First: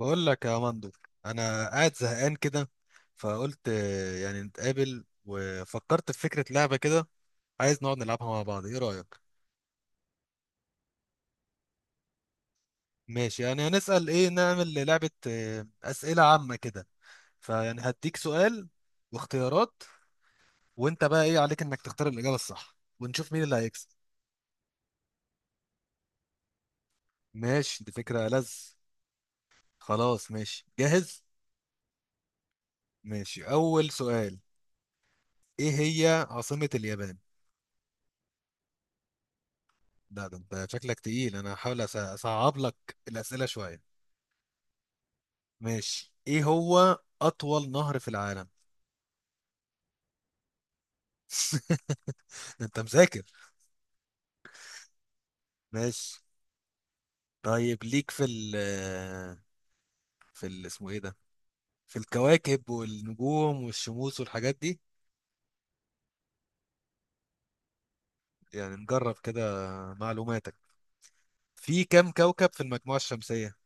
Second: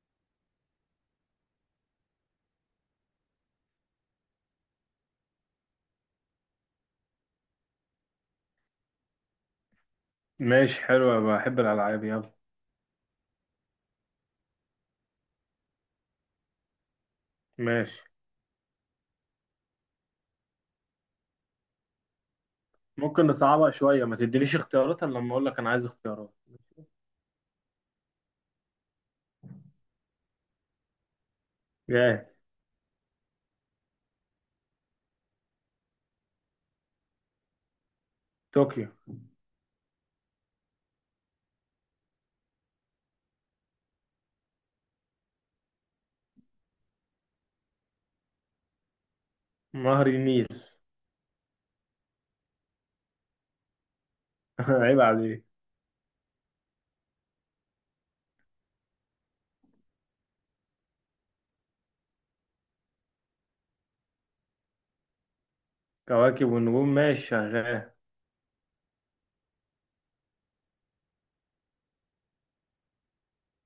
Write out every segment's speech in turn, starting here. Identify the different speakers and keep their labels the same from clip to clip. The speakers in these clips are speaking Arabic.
Speaker 1: بقول لك يا مندر، انا قاعد زهقان كده. فقلت يعني نتقابل وفكرت في فكرة لعبة كده. عايز نقعد نلعبها مع بعض، ايه رأيك؟
Speaker 2: ماشي، حلو، بحب الألعاب. يلا.
Speaker 1: ماشي، يعني هنسأل ايه نعمل لعبة أسئلة عامة كده. فيعني
Speaker 2: ماشي،
Speaker 1: هديك سؤال واختيارات، وانت بقى ايه عليك انك تختار الإجابة الصح
Speaker 2: ممكن
Speaker 1: ونشوف مين اللي
Speaker 2: نصعبها
Speaker 1: هيكسب.
Speaker 2: شوية، ما تدينيش اختيارات إلا لما أقول لك أنا عايز اختيارات.
Speaker 1: ماشي، دي فكرة لذ. خلاص، ماشي، جاهز.
Speaker 2: جاهز.
Speaker 1: ماشي، أول سؤال. ايه هي عاصمة اليابان؟
Speaker 2: طوكيو.
Speaker 1: لا، ده انت شكلك تقيل، انا هحاول اصعب لك الأسئلة شوية. ماشي، ايه هو اطول نهر في العالم؟
Speaker 2: نهر النيل.
Speaker 1: ده انت مذاكر.
Speaker 2: عيب عليك.
Speaker 1: ماشي طيب، ليك في ال في ال اسمه ايه ده، في الكواكب والنجوم والشموس والحاجات دي.
Speaker 2: كواكب والنجوم، ماشي شغال.
Speaker 1: يعني نجرب كده معلوماتك. في كام كوكب في المجموعة الشمسية؟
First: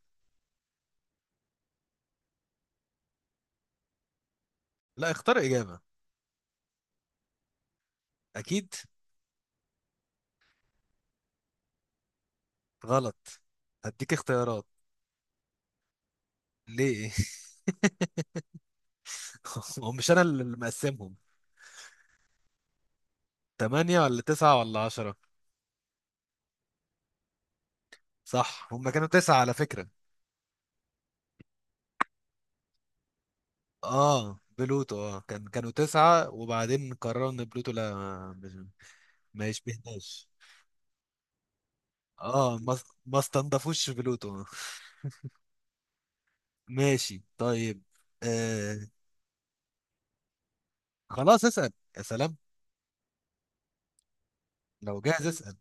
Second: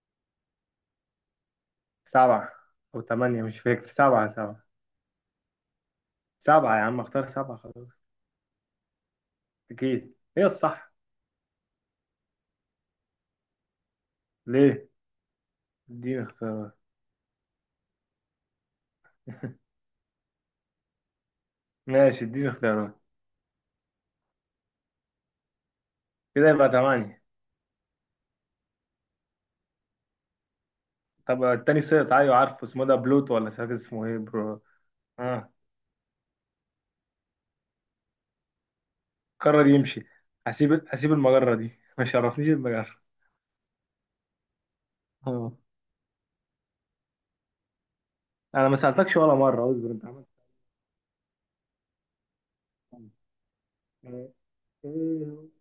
Speaker 2: سبعة. أو تمانية، مش فاكر. سبعة.
Speaker 1: لا، اختار إجابة.
Speaker 2: سبعة يا عم، اختار سبعة خلاص.
Speaker 1: أكيد.
Speaker 2: أكيد هي الصح.
Speaker 1: غلط. هديك اختيارات.
Speaker 2: ليه؟ اديني اختيارات.
Speaker 1: ليه؟ هو مش أنا اللي مقسمهم.
Speaker 2: ماشي، اديني اختيارات.
Speaker 1: تمانية ولا تسعة ولا 10؟
Speaker 2: كده يبقى تمانية.
Speaker 1: صح، هما كانوا تسعة على فكرة.
Speaker 2: طب التاني سقط. أيوة عارفه اسمه، ده بلوتو، ولا مش فاكر اسمه ايه.
Speaker 1: اه،
Speaker 2: برو.
Speaker 1: بلوتو. اه، كان
Speaker 2: اه.
Speaker 1: كانوا تسعة وبعدين قرروا ان بلوتو، لا، ما
Speaker 2: قرر يمشي.
Speaker 1: يشبهناش.
Speaker 2: هسيب المجرة دي. ما شرفنيش
Speaker 1: اه، ما
Speaker 2: المجرة.
Speaker 1: ما استنضفوش بلوتو.
Speaker 2: اه.
Speaker 1: ماشي، طيب.
Speaker 2: انا
Speaker 1: آه.
Speaker 2: ما سألتكش ولا مرة، اصبر. انت عملت
Speaker 1: خلاص، اسأل يا سلام.
Speaker 2: آه،
Speaker 1: لو جاهز
Speaker 2: ايه؟
Speaker 1: اسأل.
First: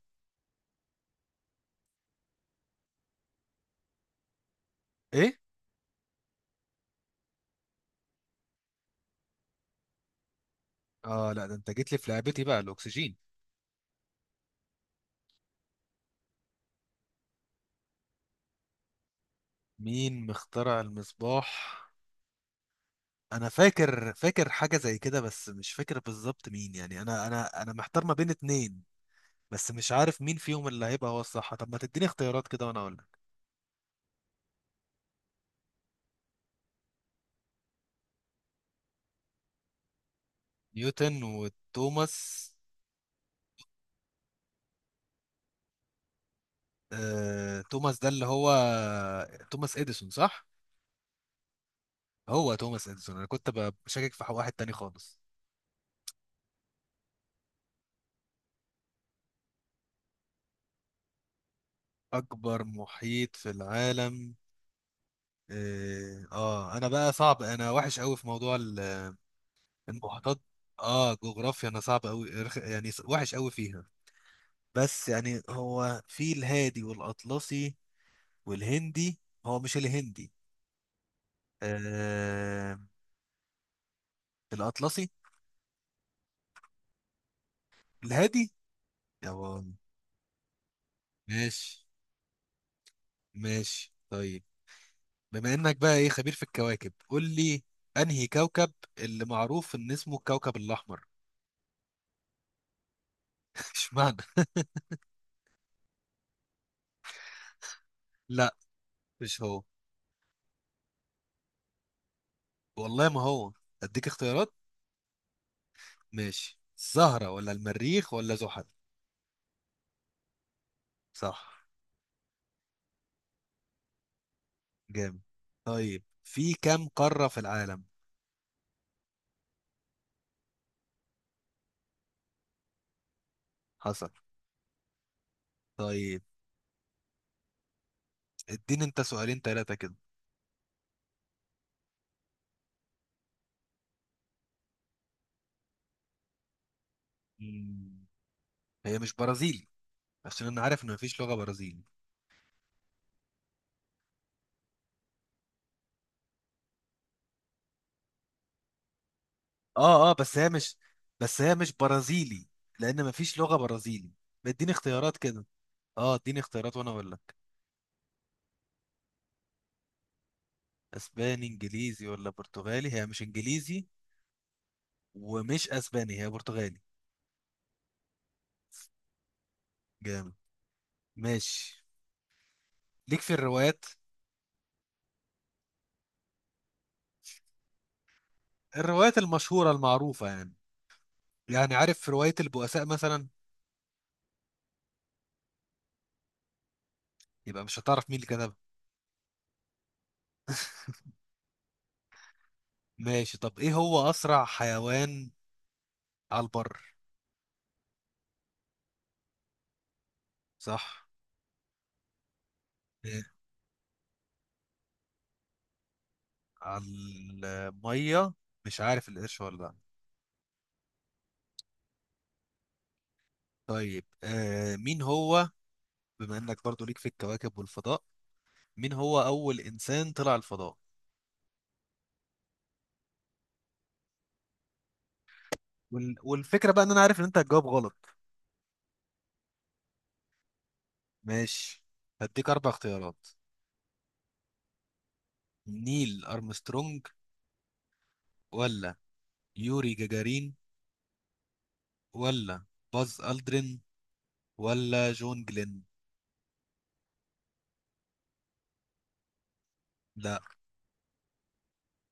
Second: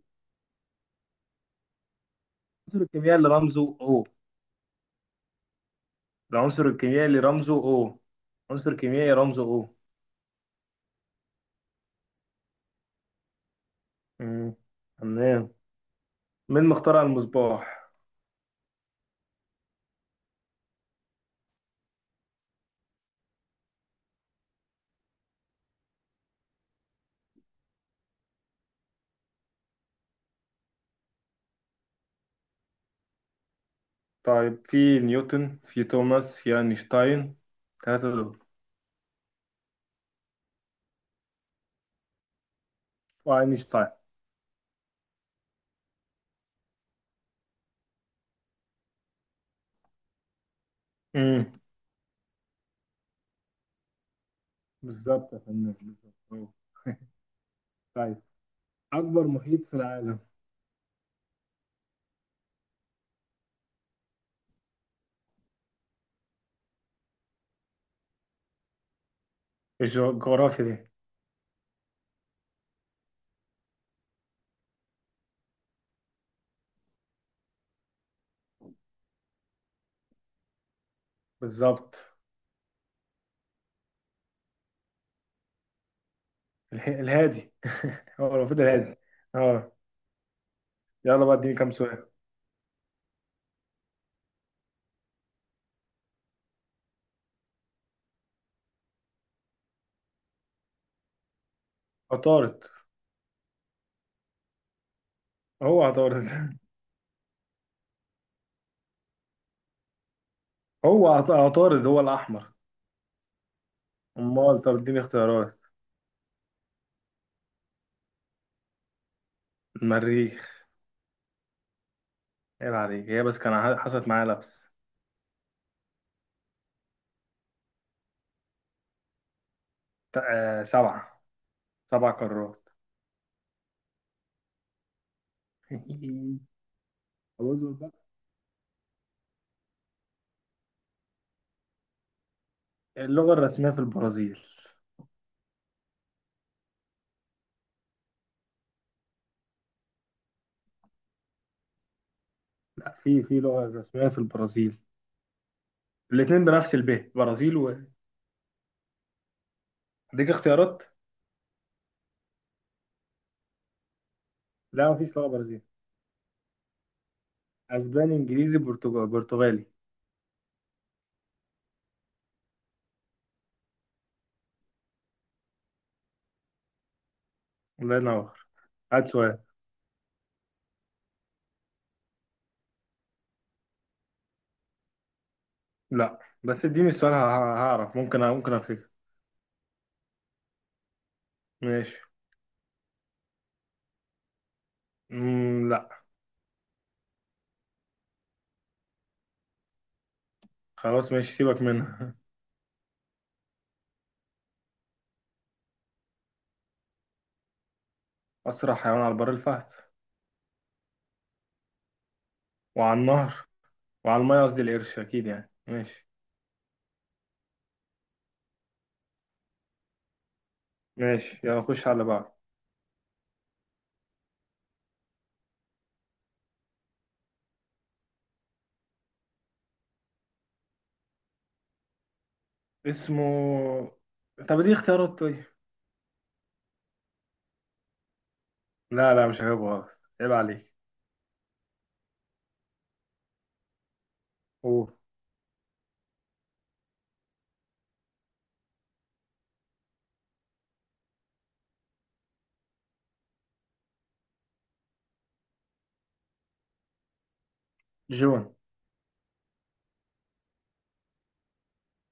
Speaker 2: العنصر الكيميائي اللي رمزه او.
Speaker 1: ايه؟
Speaker 2: العنصر الكيميائي اللي رمزه او. عنصر كيميائي رمزه او.
Speaker 1: اه، لا، ده انت جيت لي في لعبتي بقى. الاكسجين.
Speaker 2: مم، تمام. مين مخترع المصباح؟
Speaker 1: مين مخترع المصباح؟ انا فاكر حاجة زي كده، بس مش فاكر بالظبط مين، يعني انا محتار ما بين اتنين. بس مش عارف مين فيهم اللي هيبقى هو الصح، طب ما تديني اختيارات كده وانا اقول.
Speaker 2: طيب، في نيوتن، في توماس، في اينشتاين. ثلاثة دول.
Speaker 1: نيوتن وتوماس.
Speaker 2: واينشتاين.
Speaker 1: توماس ده اللي هو توماس اديسون صح؟
Speaker 2: امم
Speaker 1: هو توماس اديسون، انا كنت بشكك في واحد تاني خالص.
Speaker 2: بالظبط يا فنان، بالظبط أهو. طيب. اكبر محيط في العالم.
Speaker 1: اكبر محيط في العالم؟ اه، انا بقى صعب، انا وحش قوي في موضوع المحيطات.
Speaker 2: الجغرافيا دي.
Speaker 1: اه، جغرافيا، انا صعب قوي. يعني وحش قوي فيها. بس يعني هو في الهادي والاطلسي والهندي. هو مش الهندي.
Speaker 2: بالظبط.
Speaker 1: آه، الاطلسي.
Speaker 2: الهادي. هو
Speaker 1: الهادي
Speaker 2: المفروض الهادي.
Speaker 1: يا
Speaker 2: اه.
Speaker 1: بابا.
Speaker 2: يلا بقى، اديني كام
Speaker 1: ماشي،
Speaker 2: سؤال.
Speaker 1: ماشي، طيب. بما انك بقى ايه خبير في الكواكب، قول لي انهي كوكب اللي معروف ان اسمه الكوكب الاحمر؟
Speaker 2: عطارد.
Speaker 1: اشمعنى؟
Speaker 2: هو عطارد.
Speaker 1: لا، مش هو.
Speaker 2: هو عطارد هو الأحمر.
Speaker 1: والله ما هو. اديك اختيارات.
Speaker 2: أمال؟ طب اديني اختيارات.
Speaker 1: ماشي، الزهرة ولا المريخ ولا زحل؟
Speaker 2: المريخ.
Speaker 1: صح.
Speaker 2: عيب عليك، هي بس كان حصلت معايا لبس.
Speaker 1: جامد. طيب، في كام قارة في العالم؟
Speaker 2: سبعة. سبع قارات.
Speaker 1: حصل. طيب،
Speaker 2: أعوذ بقى.
Speaker 1: اديني انت سؤالين ثلاثة كده.
Speaker 2: اللغة الرسمية في البرازيل؟
Speaker 1: مم. هي مش برازيل، عشان انا عارف ان مفيش لغة برازيل.
Speaker 2: لا، في لغة رسمية في البرازيل. الاتنين بنفس برازيل و.
Speaker 1: اه، اه،
Speaker 2: اديك
Speaker 1: بس هي مش...
Speaker 2: اختيارات.
Speaker 1: بس هي مش برازيلي، لان مفيش لغة برازيلي. اديني
Speaker 2: لا
Speaker 1: اختيارات
Speaker 2: مفيش لغة
Speaker 1: كده.
Speaker 2: برازيل.
Speaker 1: اه، اديني اختيارات وانا اقول لك.
Speaker 2: أسباني، إنجليزي، برتغالي، برتغالي.
Speaker 1: اسباني، انجليزي، ولا برتغالي؟ هي مش انجليزي ومش اسباني، هي برتغالي.
Speaker 2: الله ينور. هات سؤال.
Speaker 1: جامد. ماشي، ليك في الروايات؟
Speaker 2: لا، بس اديني السؤال، هعرف. ممكن افتكر.
Speaker 1: الروايات المشهورة المعروفة يعني، يعني
Speaker 2: ماشي.
Speaker 1: عارف رواية البؤساء مثلا؟
Speaker 2: مم، لا.
Speaker 1: يبقى مش هتعرف مين اللي كتبها.
Speaker 2: خلاص، ماشي، سيبك منها.
Speaker 1: ماشي، طب ايه هو اسرع حيوان على البر؟
Speaker 2: اسرع حيوان على البر الفهد.
Speaker 1: صح.
Speaker 2: وعلى
Speaker 1: إيه؟
Speaker 2: النهر. وعلى الميه، قصدي، القرش اكيد يعني. ماشي.
Speaker 1: على المية، مش عارف القرش ولا لأ.
Speaker 2: ماشي، يلا نخش على اللي بعده.
Speaker 1: طيب، مين هو، بما انك برضو ليك في الكواكب والفضاء، مين هو اول انسان طلع الفضاء؟
Speaker 2: اسمه. طب دي اختيارات، طيب.
Speaker 1: والفكره بقى ان انا عارف ان انت هتجاوب غلط.
Speaker 2: لا لا، مش هجيبه غلط، عيب عليك.
Speaker 1: ماشي، هديك اربع اختيارات.
Speaker 2: قول.
Speaker 1: نيل ارمسترونج، ولا يوري جاجارين، ولا باز الدرين، ولا جون جلين؟
Speaker 2: جون.
Speaker 1: لا.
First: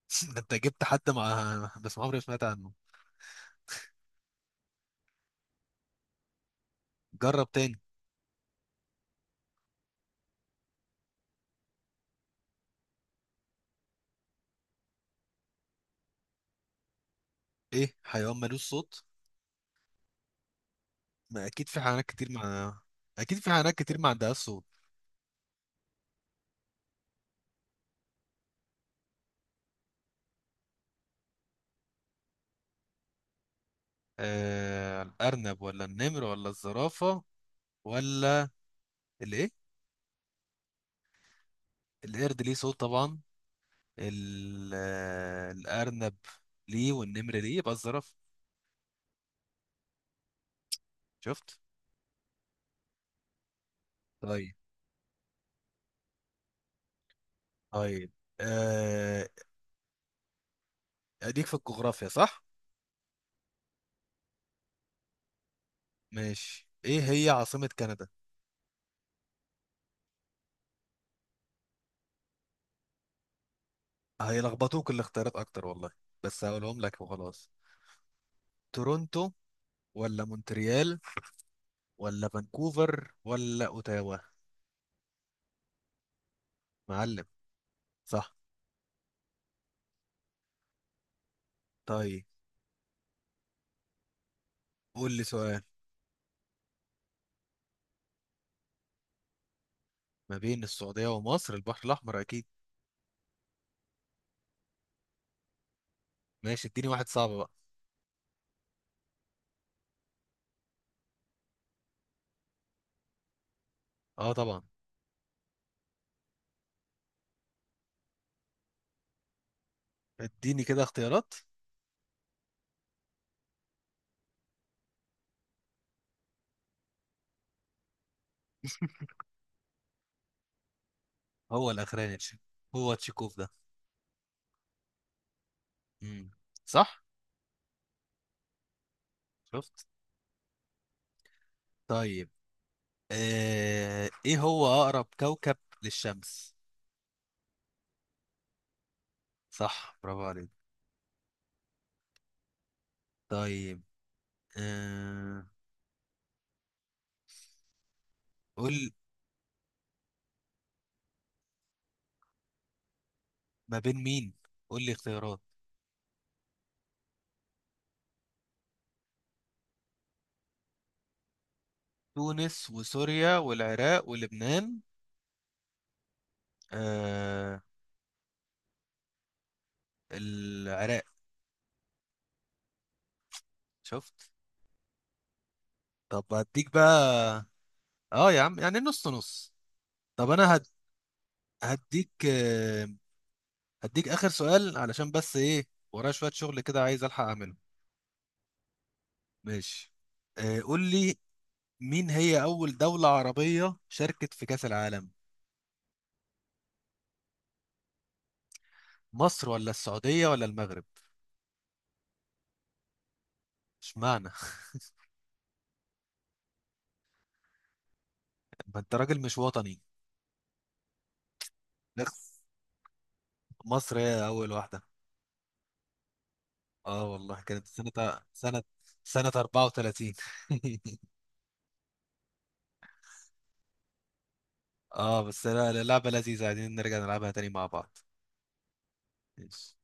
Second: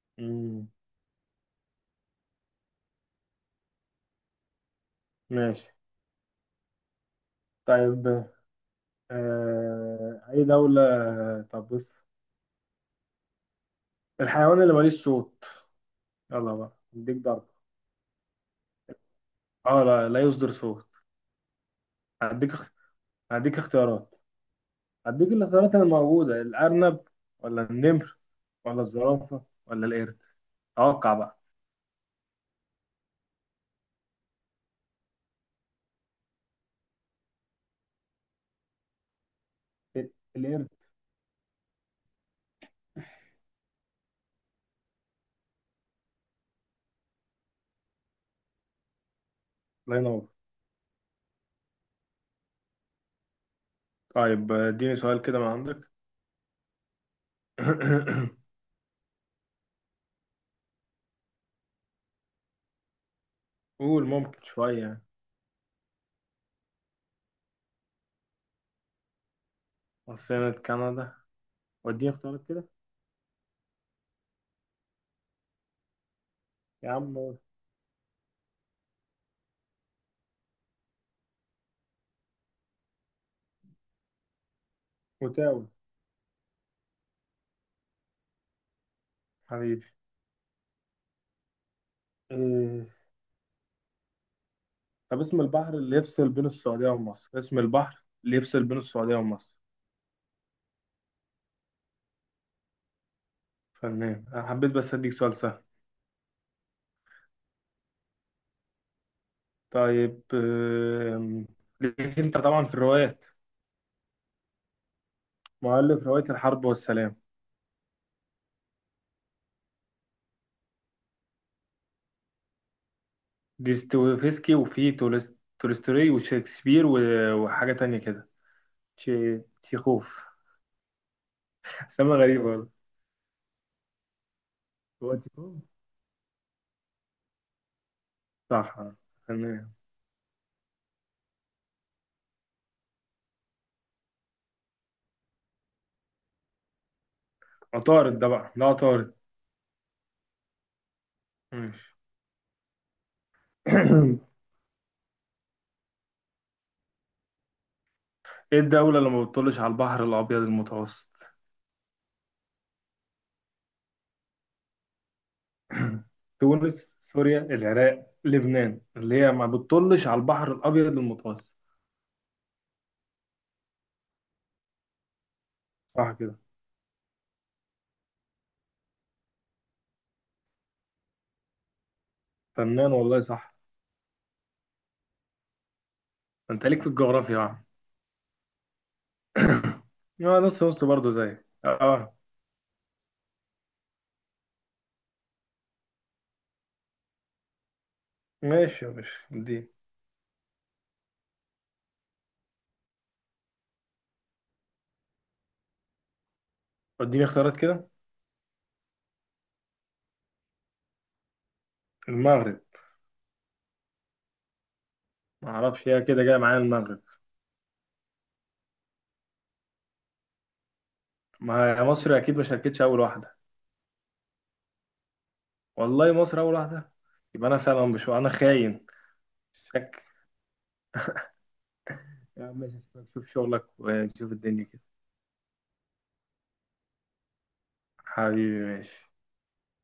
Speaker 1: ده انت
Speaker 2: مم.
Speaker 1: جبت حد مع بس ما عمري ما سمعت عنه.
Speaker 2: ماشي.
Speaker 1: جرب تاني.
Speaker 2: طيب. اي دولة. طب بص. الحيوان اللي ماليش صوت. يلا بقى، اديك ضربة.
Speaker 1: ايه حيوان ملوش صوت؟
Speaker 2: اه، لا، لا يصدر صوت.
Speaker 1: ما اكيد في حيوانات كتير
Speaker 2: هديك
Speaker 1: مع... اكيد في
Speaker 2: هديك
Speaker 1: حيوانات كتير ما
Speaker 2: اختيارات.
Speaker 1: عندهاش صوت.
Speaker 2: هديك الاختيارات اللي موجودة: الأرنب، ولا النمر، ولا الزرافة، ولا القرد. توقع بقى.
Speaker 1: الأرنب، ولا النمر، ولا الزرافة، ولا الإيه؟
Speaker 2: القرد.
Speaker 1: القرد ليه صوت طبعا. الأرنب ليه والنمر ليه، يبقى الزرافة.
Speaker 2: الله ينور.
Speaker 1: شفت؟
Speaker 2: طيب،
Speaker 1: طيب.
Speaker 2: اديني سؤال كده من عندك.
Speaker 1: طيب، آه أديك في الجغرافيا صح؟
Speaker 2: قول، ممكن شوية يعني.
Speaker 1: ماشي، إيه هي عاصمة كندا؟
Speaker 2: عاصمة كندا. واديني اختيارات كده.
Speaker 1: هيلخبطوك الاختيارات أكتر والله، بس هقولهم
Speaker 2: يا
Speaker 1: لك
Speaker 2: عم.
Speaker 1: وخلاص. تورونتو، ولا مونتريال، ولا فانكوفر، ولا أوتاوا؟
Speaker 2: اوتاوا.
Speaker 1: معلم. صح.
Speaker 2: حبيبي.
Speaker 1: طيب،
Speaker 2: إيه.
Speaker 1: قول
Speaker 2: طب
Speaker 1: لي
Speaker 2: اسم
Speaker 1: سؤال.
Speaker 2: البحر اللي يفصل بين السعودية ومصر، اسم البحر اللي يفصل بين السعودية ومصر؟
Speaker 1: ما بين السعودية ومصر البحر الأحمر أكيد.
Speaker 2: فنان. أنا حبيت بس أديك سؤال سهل.
Speaker 1: ماشي، اديني واحد صعب بقى.
Speaker 2: طيب. ليك أنت طبعا في الروايات.
Speaker 1: اه، طبعا.
Speaker 2: مؤلف رواية الحرب والسلام.
Speaker 1: اديني كده اختيارات.
Speaker 2: ديستويفسكي، وفي تولستوي، وشكسبير، وحاجة تانية كده. تشيخوف.
Speaker 1: هو
Speaker 2: سما
Speaker 1: الأخراني
Speaker 2: غريبة والله.
Speaker 1: هو تشيكوف ده؟
Speaker 2: هو تيكون.
Speaker 1: مم. صح.
Speaker 2: صح، آه. تمام.
Speaker 1: شفت. طيب، ايه هو أقرب كوكب للشمس؟
Speaker 2: عطارد، ده بقى، ده عطارد.
Speaker 1: صح، برافو عليك.
Speaker 2: ماشي.
Speaker 1: طيب. آه...
Speaker 2: ايه
Speaker 1: قول،
Speaker 2: الدولة اللي ما بتطلش على البحر الأبيض المتوسط؟
Speaker 1: ما بين مين؟ قول لي اختيارات.
Speaker 2: تونس، سوريا، العراق، لبنان، اللي هي ما بتطلش على البحر الأبيض المتوسط.
Speaker 1: تونس، وسوريا، والعراق، ولبنان؟
Speaker 2: صح كده.
Speaker 1: آه... العراق.
Speaker 2: فنان، والله صح.
Speaker 1: شفت. طب
Speaker 2: انت
Speaker 1: هديك
Speaker 2: ليك في
Speaker 1: بقى.
Speaker 2: الجغرافيا.
Speaker 1: اه، يا عم، يعني نص نص.
Speaker 2: يا
Speaker 1: طب
Speaker 2: عم. اه،
Speaker 1: انا
Speaker 2: نص نص، برضه زي. اه،
Speaker 1: هديك
Speaker 2: آه.
Speaker 1: آه، هديك اخر سؤال، علشان بس ايه، ورايا شويه شغل كده عايز الحق اعمله.
Speaker 2: ماشي يا باشا، اديني.
Speaker 1: ماشي، قول لي مين هي اول دوله عربيه شاركت في كاس العالم؟
Speaker 2: اديني اختيارات كده.
Speaker 1: مصر، ولا السعوديه، ولا المغرب؟
Speaker 2: المغرب.
Speaker 1: اشمعنى؟
Speaker 2: ما اعرفش، هي كده جايه معايا المغرب.
Speaker 1: ما انت راجل مش وطني.
Speaker 2: ما هي
Speaker 1: نخ.
Speaker 2: مصر اكيد ما شاركتش اول واحده.
Speaker 1: مصر هي اول واحده.
Speaker 2: والله مصر اول واحده.
Speaker 1: اه، والله
Speaker 2: يبقى انا
Speaker 1: كانت
Speaker 2: فعلا، مش، انا
Speaker 1: سنه
Speaker 2: خاين.
Speaker 1: سنه
Speaker 2: شك.
Speaker 1: 34.
Speaker 2: يا عم ماشي. شوف شغلك ونشوف الدنيا كده.
Speaker 1: اه، بس لا، لعبه لذيذه، عايزين نرجع نلعبها تاني مع بعض.
Speaker 2: حبيبي ماشي.
Speaker 1: ماشي.